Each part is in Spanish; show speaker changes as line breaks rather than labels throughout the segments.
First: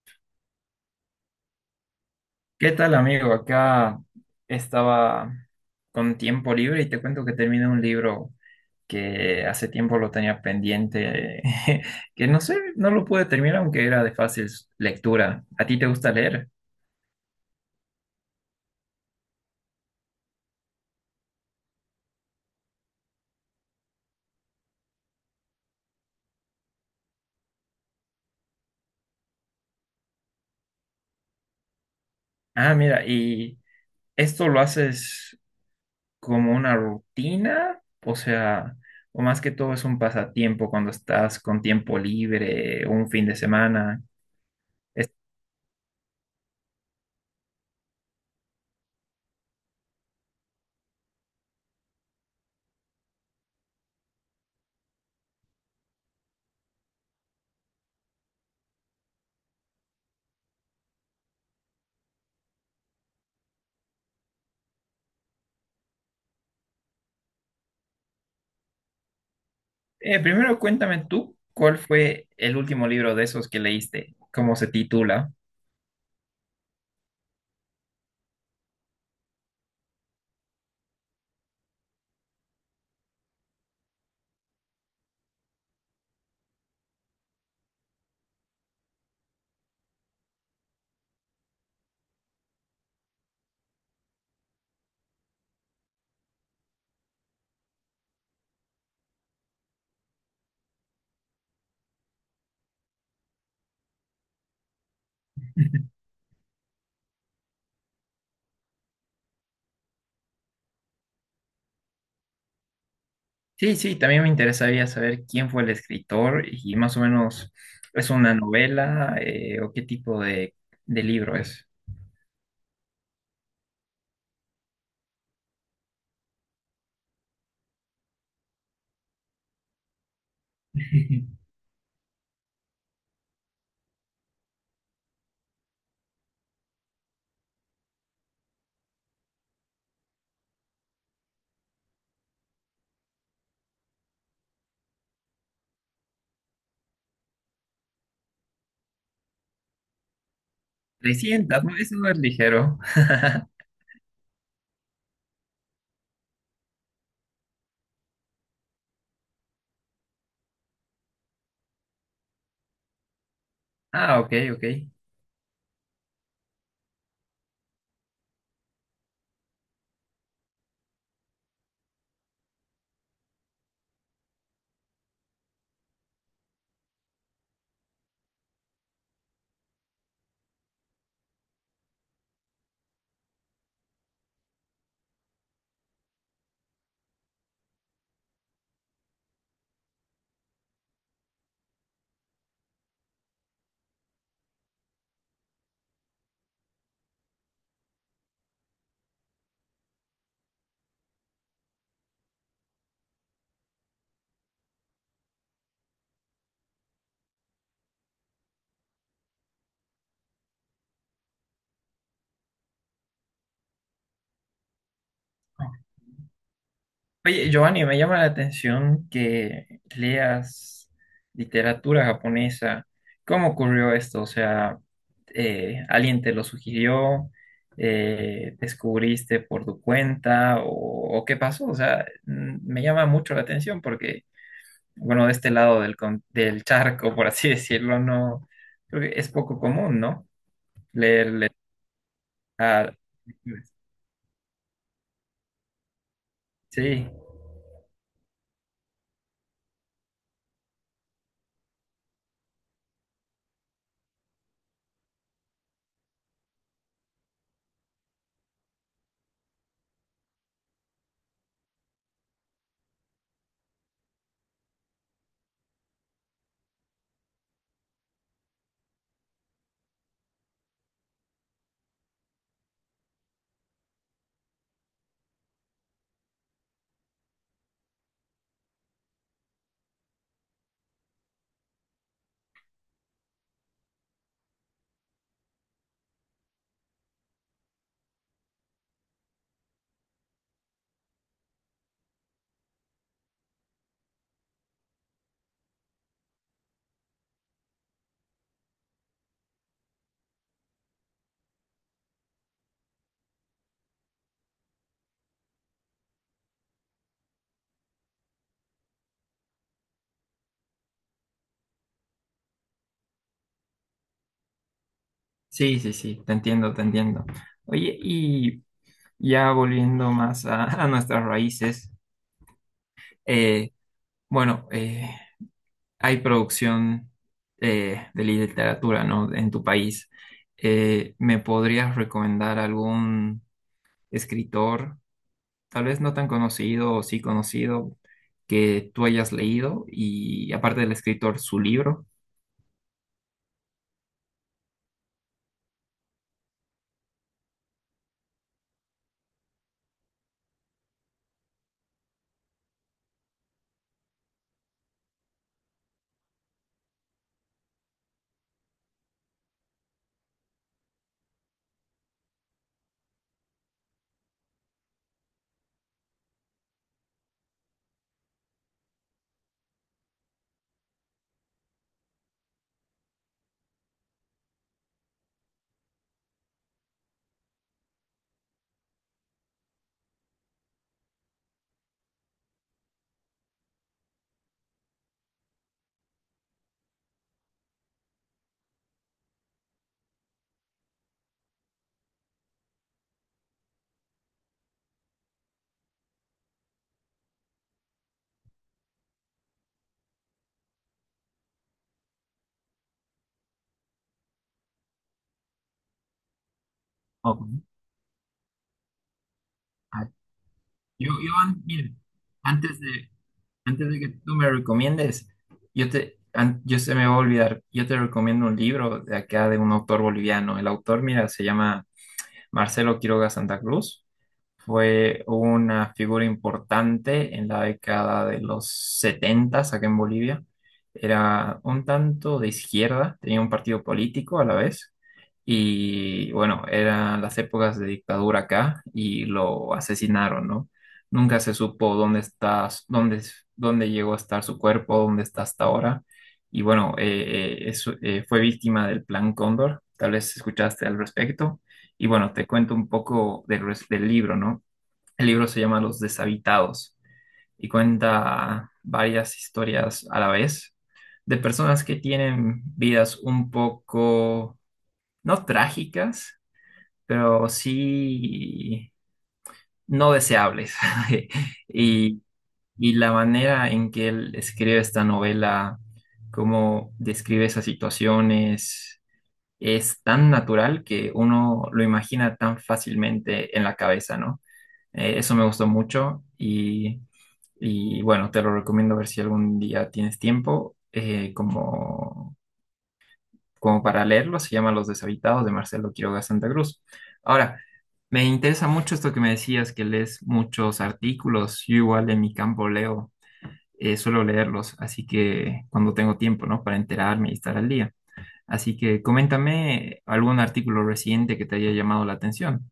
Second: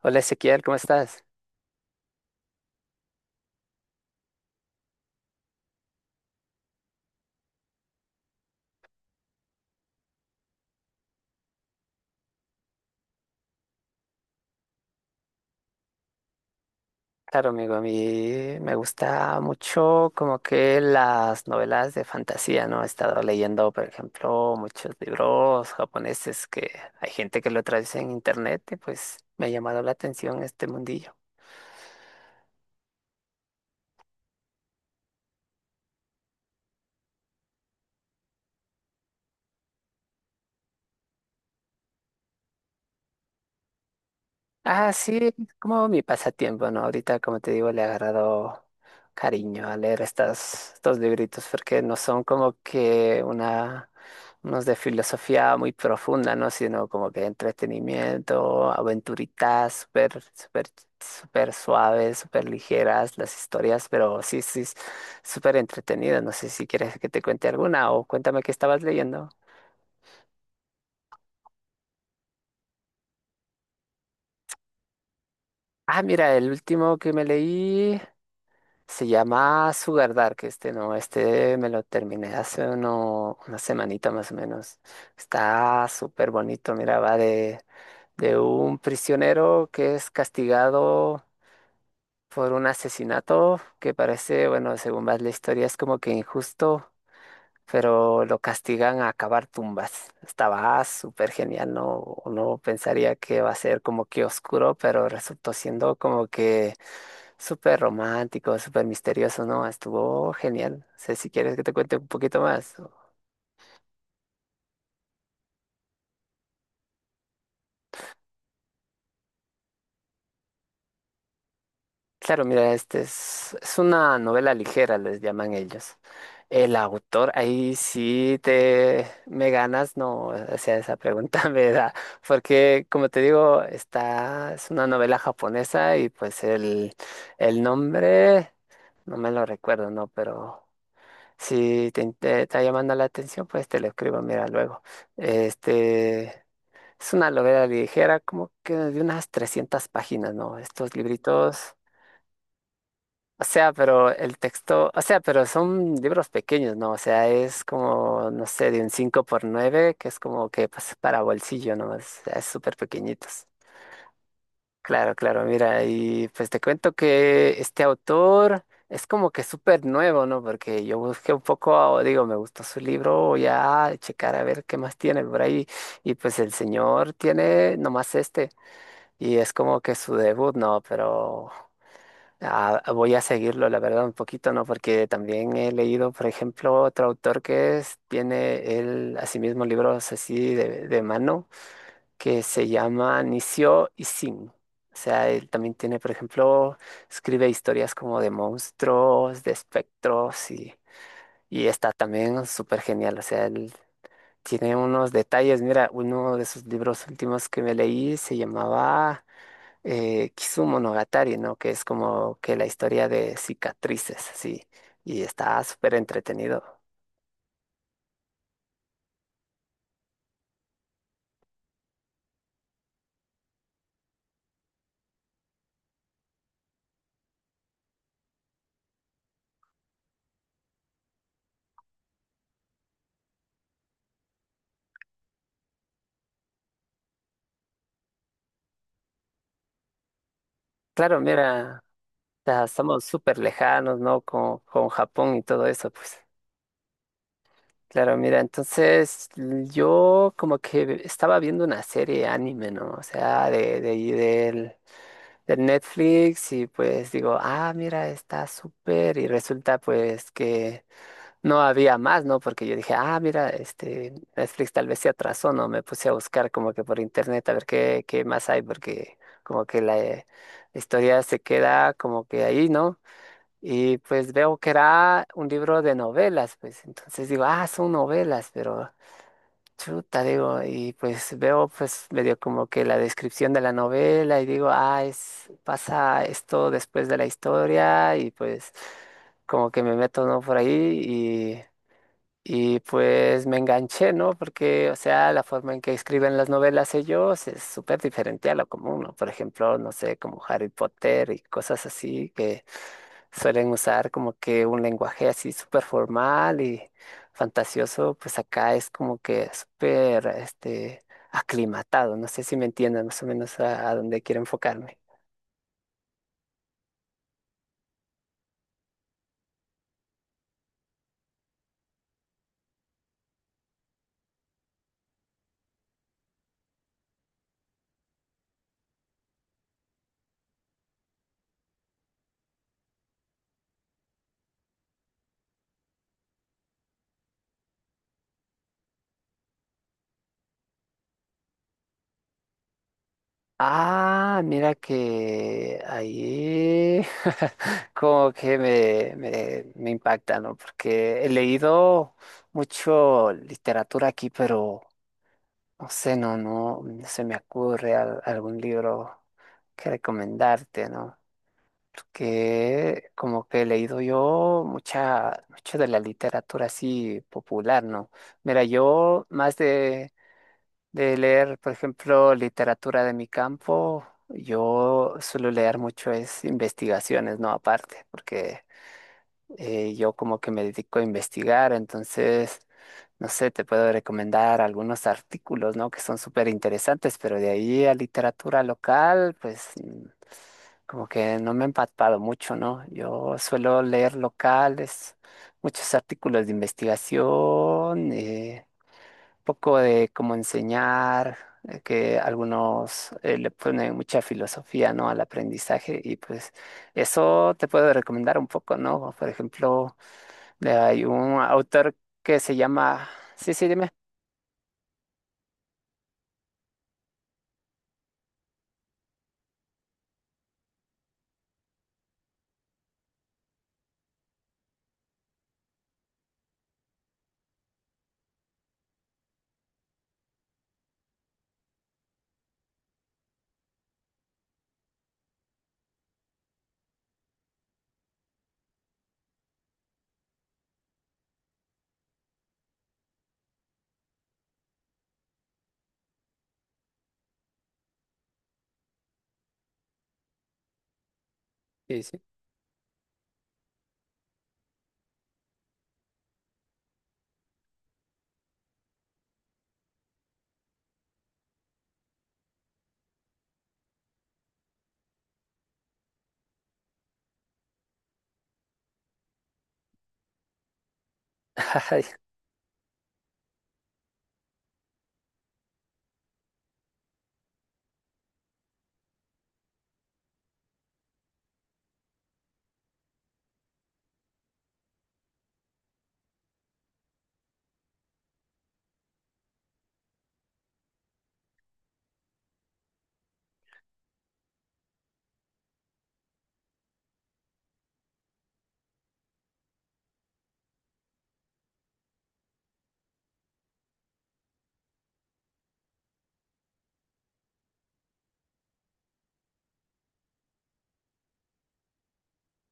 Hola Ezequiel, ¿cómo estás?
¿Qué tal, amigo? Acá estaba con tiempo libre y te cuento que terminé un libro que hace tiempo lo tenía pendiente, que no sé, no lo pude terminar aunque era de fácil lectura. ¿A ti te gusta leer?
Claro, amigo, a mí me gusta mucho como que las novelas de fantasía, ¿no? He estado leyendo, por ejemplo, muchos libros japoneses que hay gente que lo traduce en internet y pues me ha llamado la atención este mundillo.
Ah, mira, ¿y esto lo haces como una rutina? O sea, o más que todo es un pasatiempo cuando estás con tiempo libre, un fin de semana.
Ah, sí, es como mi pasatiempo, ¿no? Ahorita, como te digo, le he agarrado cariño a leer estos libritos, porque no son como que unos de filosofía muy profunda, ¿no? Sino como que entretenimiento, aventuritas, súper, súper, súper suaves, súper ligeras las historias, pero sí, sí, es súper entretenidas. No sé si quieres que te cuente alguna o cuéntame qué estabas leyendo.
Primero cuéntame tú, ¿cuál fue el último libro de esos que leíste? ¿Cómo se titula?
Ah, mira, el último que me leí. Se llama Sugar Dark este, ¿no? Este me lo terminé hace una semanita más o menos. Está súper bonito, mira, va de un prisionero que es castigado por un asesinato que parece, bueno, según va la historia, es como que injusto, pero lo castigan a cavar tumbas. Estaba súper genial, no, uno pensaría que va a ser como que oscuro, pero resultó siendo como que súper romántico, súper misterioso, ¿no? Estuvo genial. No sé si quieres que te cuente un poquito más.
Sí, sí, también me interesaría saber quién fue el escritor y más o menos es una novela o qué tipo de libro es.
Claro, mira, este es una novela ligera, les llaman ellos. El autor, ahí sí te me ganas, no, o sea, esa pregunta me da, porque como te digo, es una novela japonesa y pues el nombre, no me lo recuerdo, no, pero si te está llamando la atención, pues te lo escribo, mira, luego. Este, es una novela ligera, como que de unas 300 páginas, ¿no? Estos
300,
libritos.
¿no? Eso no es ligero.
O sea, pero el texto, o sea, pero son libros pequeños, ¿no? O sea, es como, no sé, de un 5 por 9, que es como que pues, para bolsillo, ¿no? O sea, es súper pequeñitos.
Ah, ok, ok.
Claro, claro, mira, y pues te cuento que este autor es como que súper nuevo, ¿no? Porque yo busqué un poco, digo, me gustó su libro, voy a checar a ver qué más tiene por ahí. Y pues el señor tiene nomás este, y es como que su debut, ¿no? Pero voy a seguirlo, la verdad, un poquito, ¿no? Porque también he leído, por ejemplo, otro autor que tiene él asimismo libros así de mano, que se llama Nisio Isin. O sea, él también tiene, por ejemplo, escribe historias como de monstruos, de espectros y está también súper genial. O sea, él tiene unos detalles. Mira, uno de sus libros últimos que me leí se llamaba Kisumonogatari, ¿no? Que es como que la historia de cicatrices, sí, y está súper entretenido.
Oye, Giovanni, me llama la atención que leas literatura japonesa. ¿Cómo ocurrió esto? O sea, ¿alguien te lo sugirió? ¿Descubriste por tu cuenta? O qué pasó? O sea, me llama mucho la atención porque, bueno, de este lado del charco, por así decirlo, no, creo que es poco común, ¿no?
Claro,
Leer.
mira, ya
Ah,
estamos súper lejanos, ¿no? Con Japón y todo eso, pues.
Sí,
Claro, mira, entonces yo como que estaba viendo una serie anime, ¿no? O sea, ahí del Netflix, y pues digo, ah, mira, está súper y resulta pues que no había más, ¿no? Porque yo dije, ah, mira, este, Netflix tal vez se atrasó, ¿no? Me puse a buscar como que por internet a ver qué más hay, porque como que la historia se queda como que ahí, ¿no? Y pues veo que era un libro de novelas, pues entonces digo, ah, son novelas, pero chuta, digo, y pues veo pues medio como que la descripción de la novela y digo, ah, es, pasa esto después de la historia y pues como que me meto, ¿no? Por ahí, y pues me enganché, ¿no? Porque, o sea, la forma en que escriben las novelas ellos es súper diferente a lo común, ¿no? Por ejemplo, no sé, como Harry Potter y cosas así, que suelen usar como que un lenguaje así súper formal y fantasioso, pues acá es como que súper, este, aclimatado. No sé si me entienden más o menos a dónde quiero enfocarme.
sí, sí, te entiendo, te entiendo. Oye, y... Ya volviendo más a, a nuestras raíces, eh, bueno, eh, hay producción de literatura, ¿no? En tu país. ¿Me podrías recomendar algún escritor, tal vez no tan conocido o sí conocido, que tú hayas leído y aparte del escritor, su libro?
Ah, mira que ahí como que me impacta, ¿no? Porque he leído mucho literatura aquí, pero no sé, no, no se me ocurre algún libro que recomendarte, ¿no? Porque como que he leído yo mucho de la literatura así popular, ¿no? Mira, yo más de leer, por ejemplo, literatura de mi campo, yo suelo leer mucho es investigaciones, ¿no? Aparte, porque yo como que me dedico a investigar, entonces, no sé, te puedo recomendar algunos artículos, ¿no? Que son súper interesantes, pero de ahí a literatura local, pues como que no me he empapado mucho, ¿no? Yo suelo leer locales, muchos artículos de investigación. Poco de cómo enseñar, que algunos le ponen mucha filosofía, ¿no?, al aprendizaje, y pues
Ok.
eso te puedo recomendar un poco, ¿no? Por ejemplo,
Ah,
hay un autor
Miren,
que se
antes
llama...
de,
Sí, sí,
antes
dime.
de que tú me recomiendes, yo se me va a olvidar, yo te recomiendo un libro de acá de un autor boliviano. El autor, mira, se llama Marcelo Quiroga Santa Cruz. Fue una figura importante en la década de los 70, acá en Bolivia. Era un tanto de izquierda, tenía un partido político a la vez. Y bueno, eran las épocas de dictadura acá y lo asesinaron, ¿no? Nunca se supo dónde está, dónde, dónde llegó a estar su cuerpo, dónde está hasta ahora. Y bueno, fue víctima del Plan Cóndor. Tal vez escuchaste al respecto.
Sí,
Y
sí.
bueno, te cuento un poco del libro, ¿no? El libro se llama Los Deshabitados y cuenta varias historias a la vez de personas que tienen vidas un poco, no trágicas, pero sí no deseables.
Ay,
Y, y la manera en que él escribe esta novela, cómo describe esas situaciones, es tan natural que uno lo imagina tan fácilmente en la cabeza, ¿no? Eso me gustó mucho y, bueno, te lo recomiendo a ver si algún día tienes tiempo como, como para leerlo. Se llama Los Deshabitados de Marcelo Quiroga Santa Cruz. Ahora, me interesa mucho esto que me decías, que lees muchos artículos. Yo igual en mi campo leo, suelo leerlos, así que cuando tengo tiempo, ¿no? Para enterarme y estar al día. Así que coméntame algún artículo reciente que te haya llamado la atención.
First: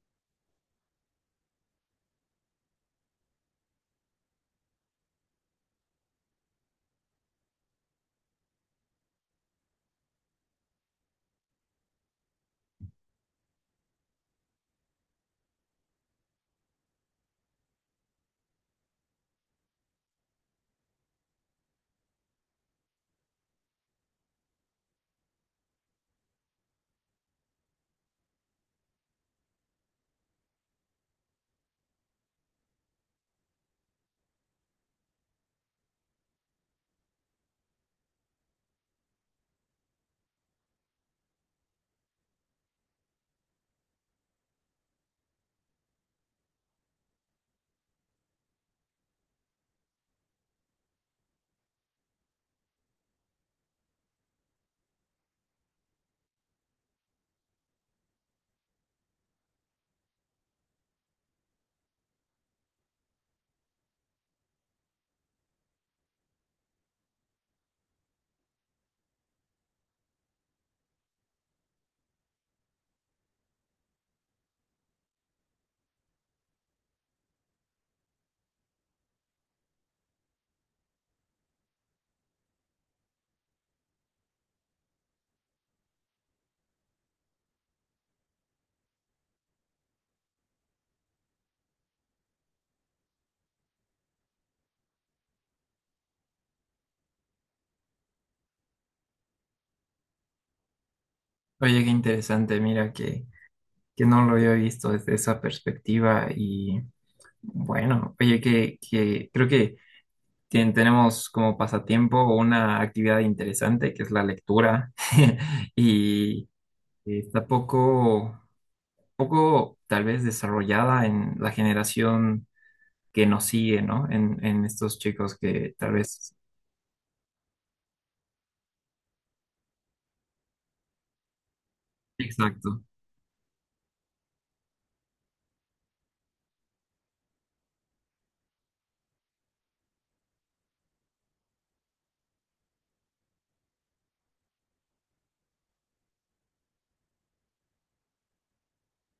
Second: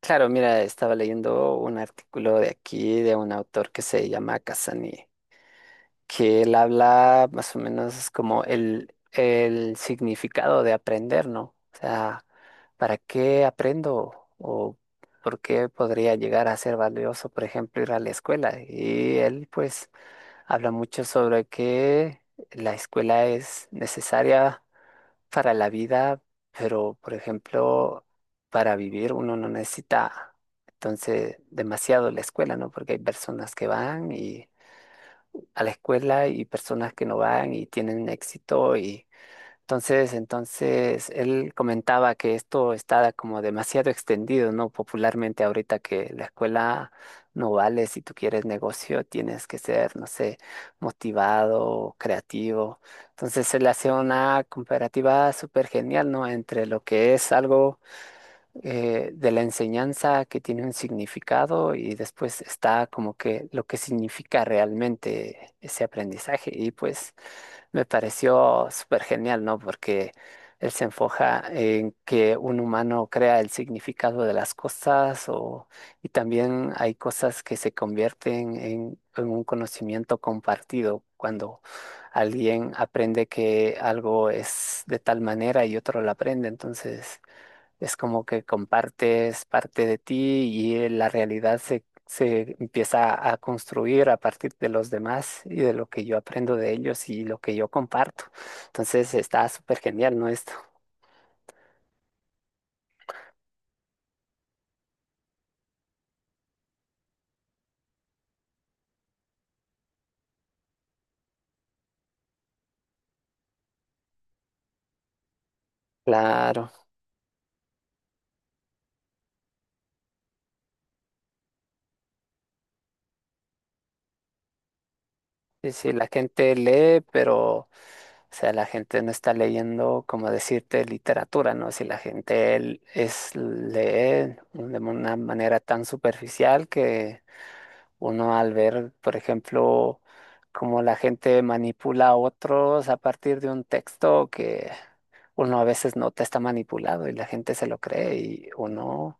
claro, mira, estaba leyendo un artículo de aquí de un autor que se llama Casani, que él habla más o menos como el significado de aprender, ¿no? O sea, ¿para qué aprendo? ¿O por qué podría llegar a ser valioso, por ejemplo, ir a la escuela? Y él pues habla mucho sobre que la escuela es necesaria para la vida, pero por ejemplo, para vivir uno no necesita entonces demasiado la escuela, ¿no? Porque hay personas que van y a la escuela y personas que no van y tienen éxito, y entonces él comentaba que esto está como demasiado extendido, ¿no? Popularmente ahorita que la escuela no vale, si tú quieres negocio tienes que ser, no sé, motivado, creativo. Entonces él hace una comparativa súper genial, ¿no? Entre lo que es algo de la enseñanza que tiene un significado y después está como que lo que significa realmente ese aprendizaje. Y pues me pareció súper genial, ¿no? Porque él se enfoca en que un humano crea el significado de las cosas, o, y también hay cosas que se convierten en un conocimiento compartido cuando alguien aprende que algo es de tal manera y otro lo aprende. Entonces... Es como que compartes parte de ti y la realidad se empieza a construir a partir de los demás y de lo que yo aprendo de ellos y lo que yo comparto. Entonces está súper genial, ¿no? Esto.
Oye, qué interesante, mira que no lo había visto desde esa perspectiva y bueno, oye, que creo que tenemos como pasatiempo una actividad interesante que es la lectura y
Claro.
está poco, poco tal vez desarrollada en la generación que nos sigue, ¿no? En estos chicos
Sí,
que
sí,
tal
la
vez...
gente lee, pero, o sea, la gente no está leyendo, como decirte, literatura, ¿no? Si la gente
Exacto.
lee de una manera tan superficial que uno al ver, por ejemplo, cómo la gente manipula a otros a partir de un texto que uno a veces nota está manipulado y la gente se lo cree, y uno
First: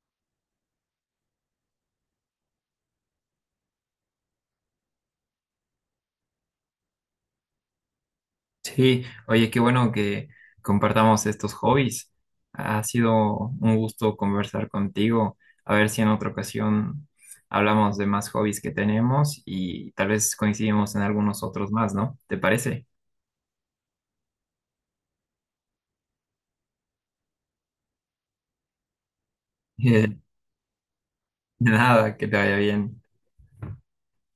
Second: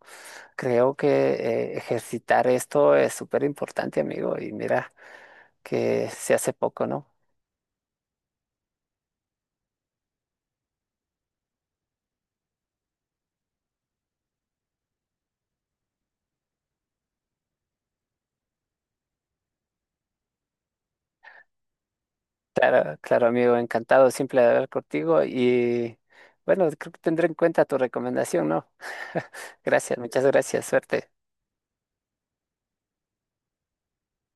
creo que ejercitar esto es súper importante, amigo. Y mira que se hace poco, ¿no?
Sí, oye, qué bueno que compartamos estos hobbies. Ha sido un gusto conversar contigo. A ver si en otra ocasión hablamos de más hobbies que tenemos y tal vez coincidimos en algunos otros más, ¿no? ¿Te parece?
Claro, amigo, encantado siempre de hablar contigo y bueno, creo que tendré en cuenta tu recomendación, ¿no? Gracias,
De
muchas gracias, suerte.
nada, que te vaya bien.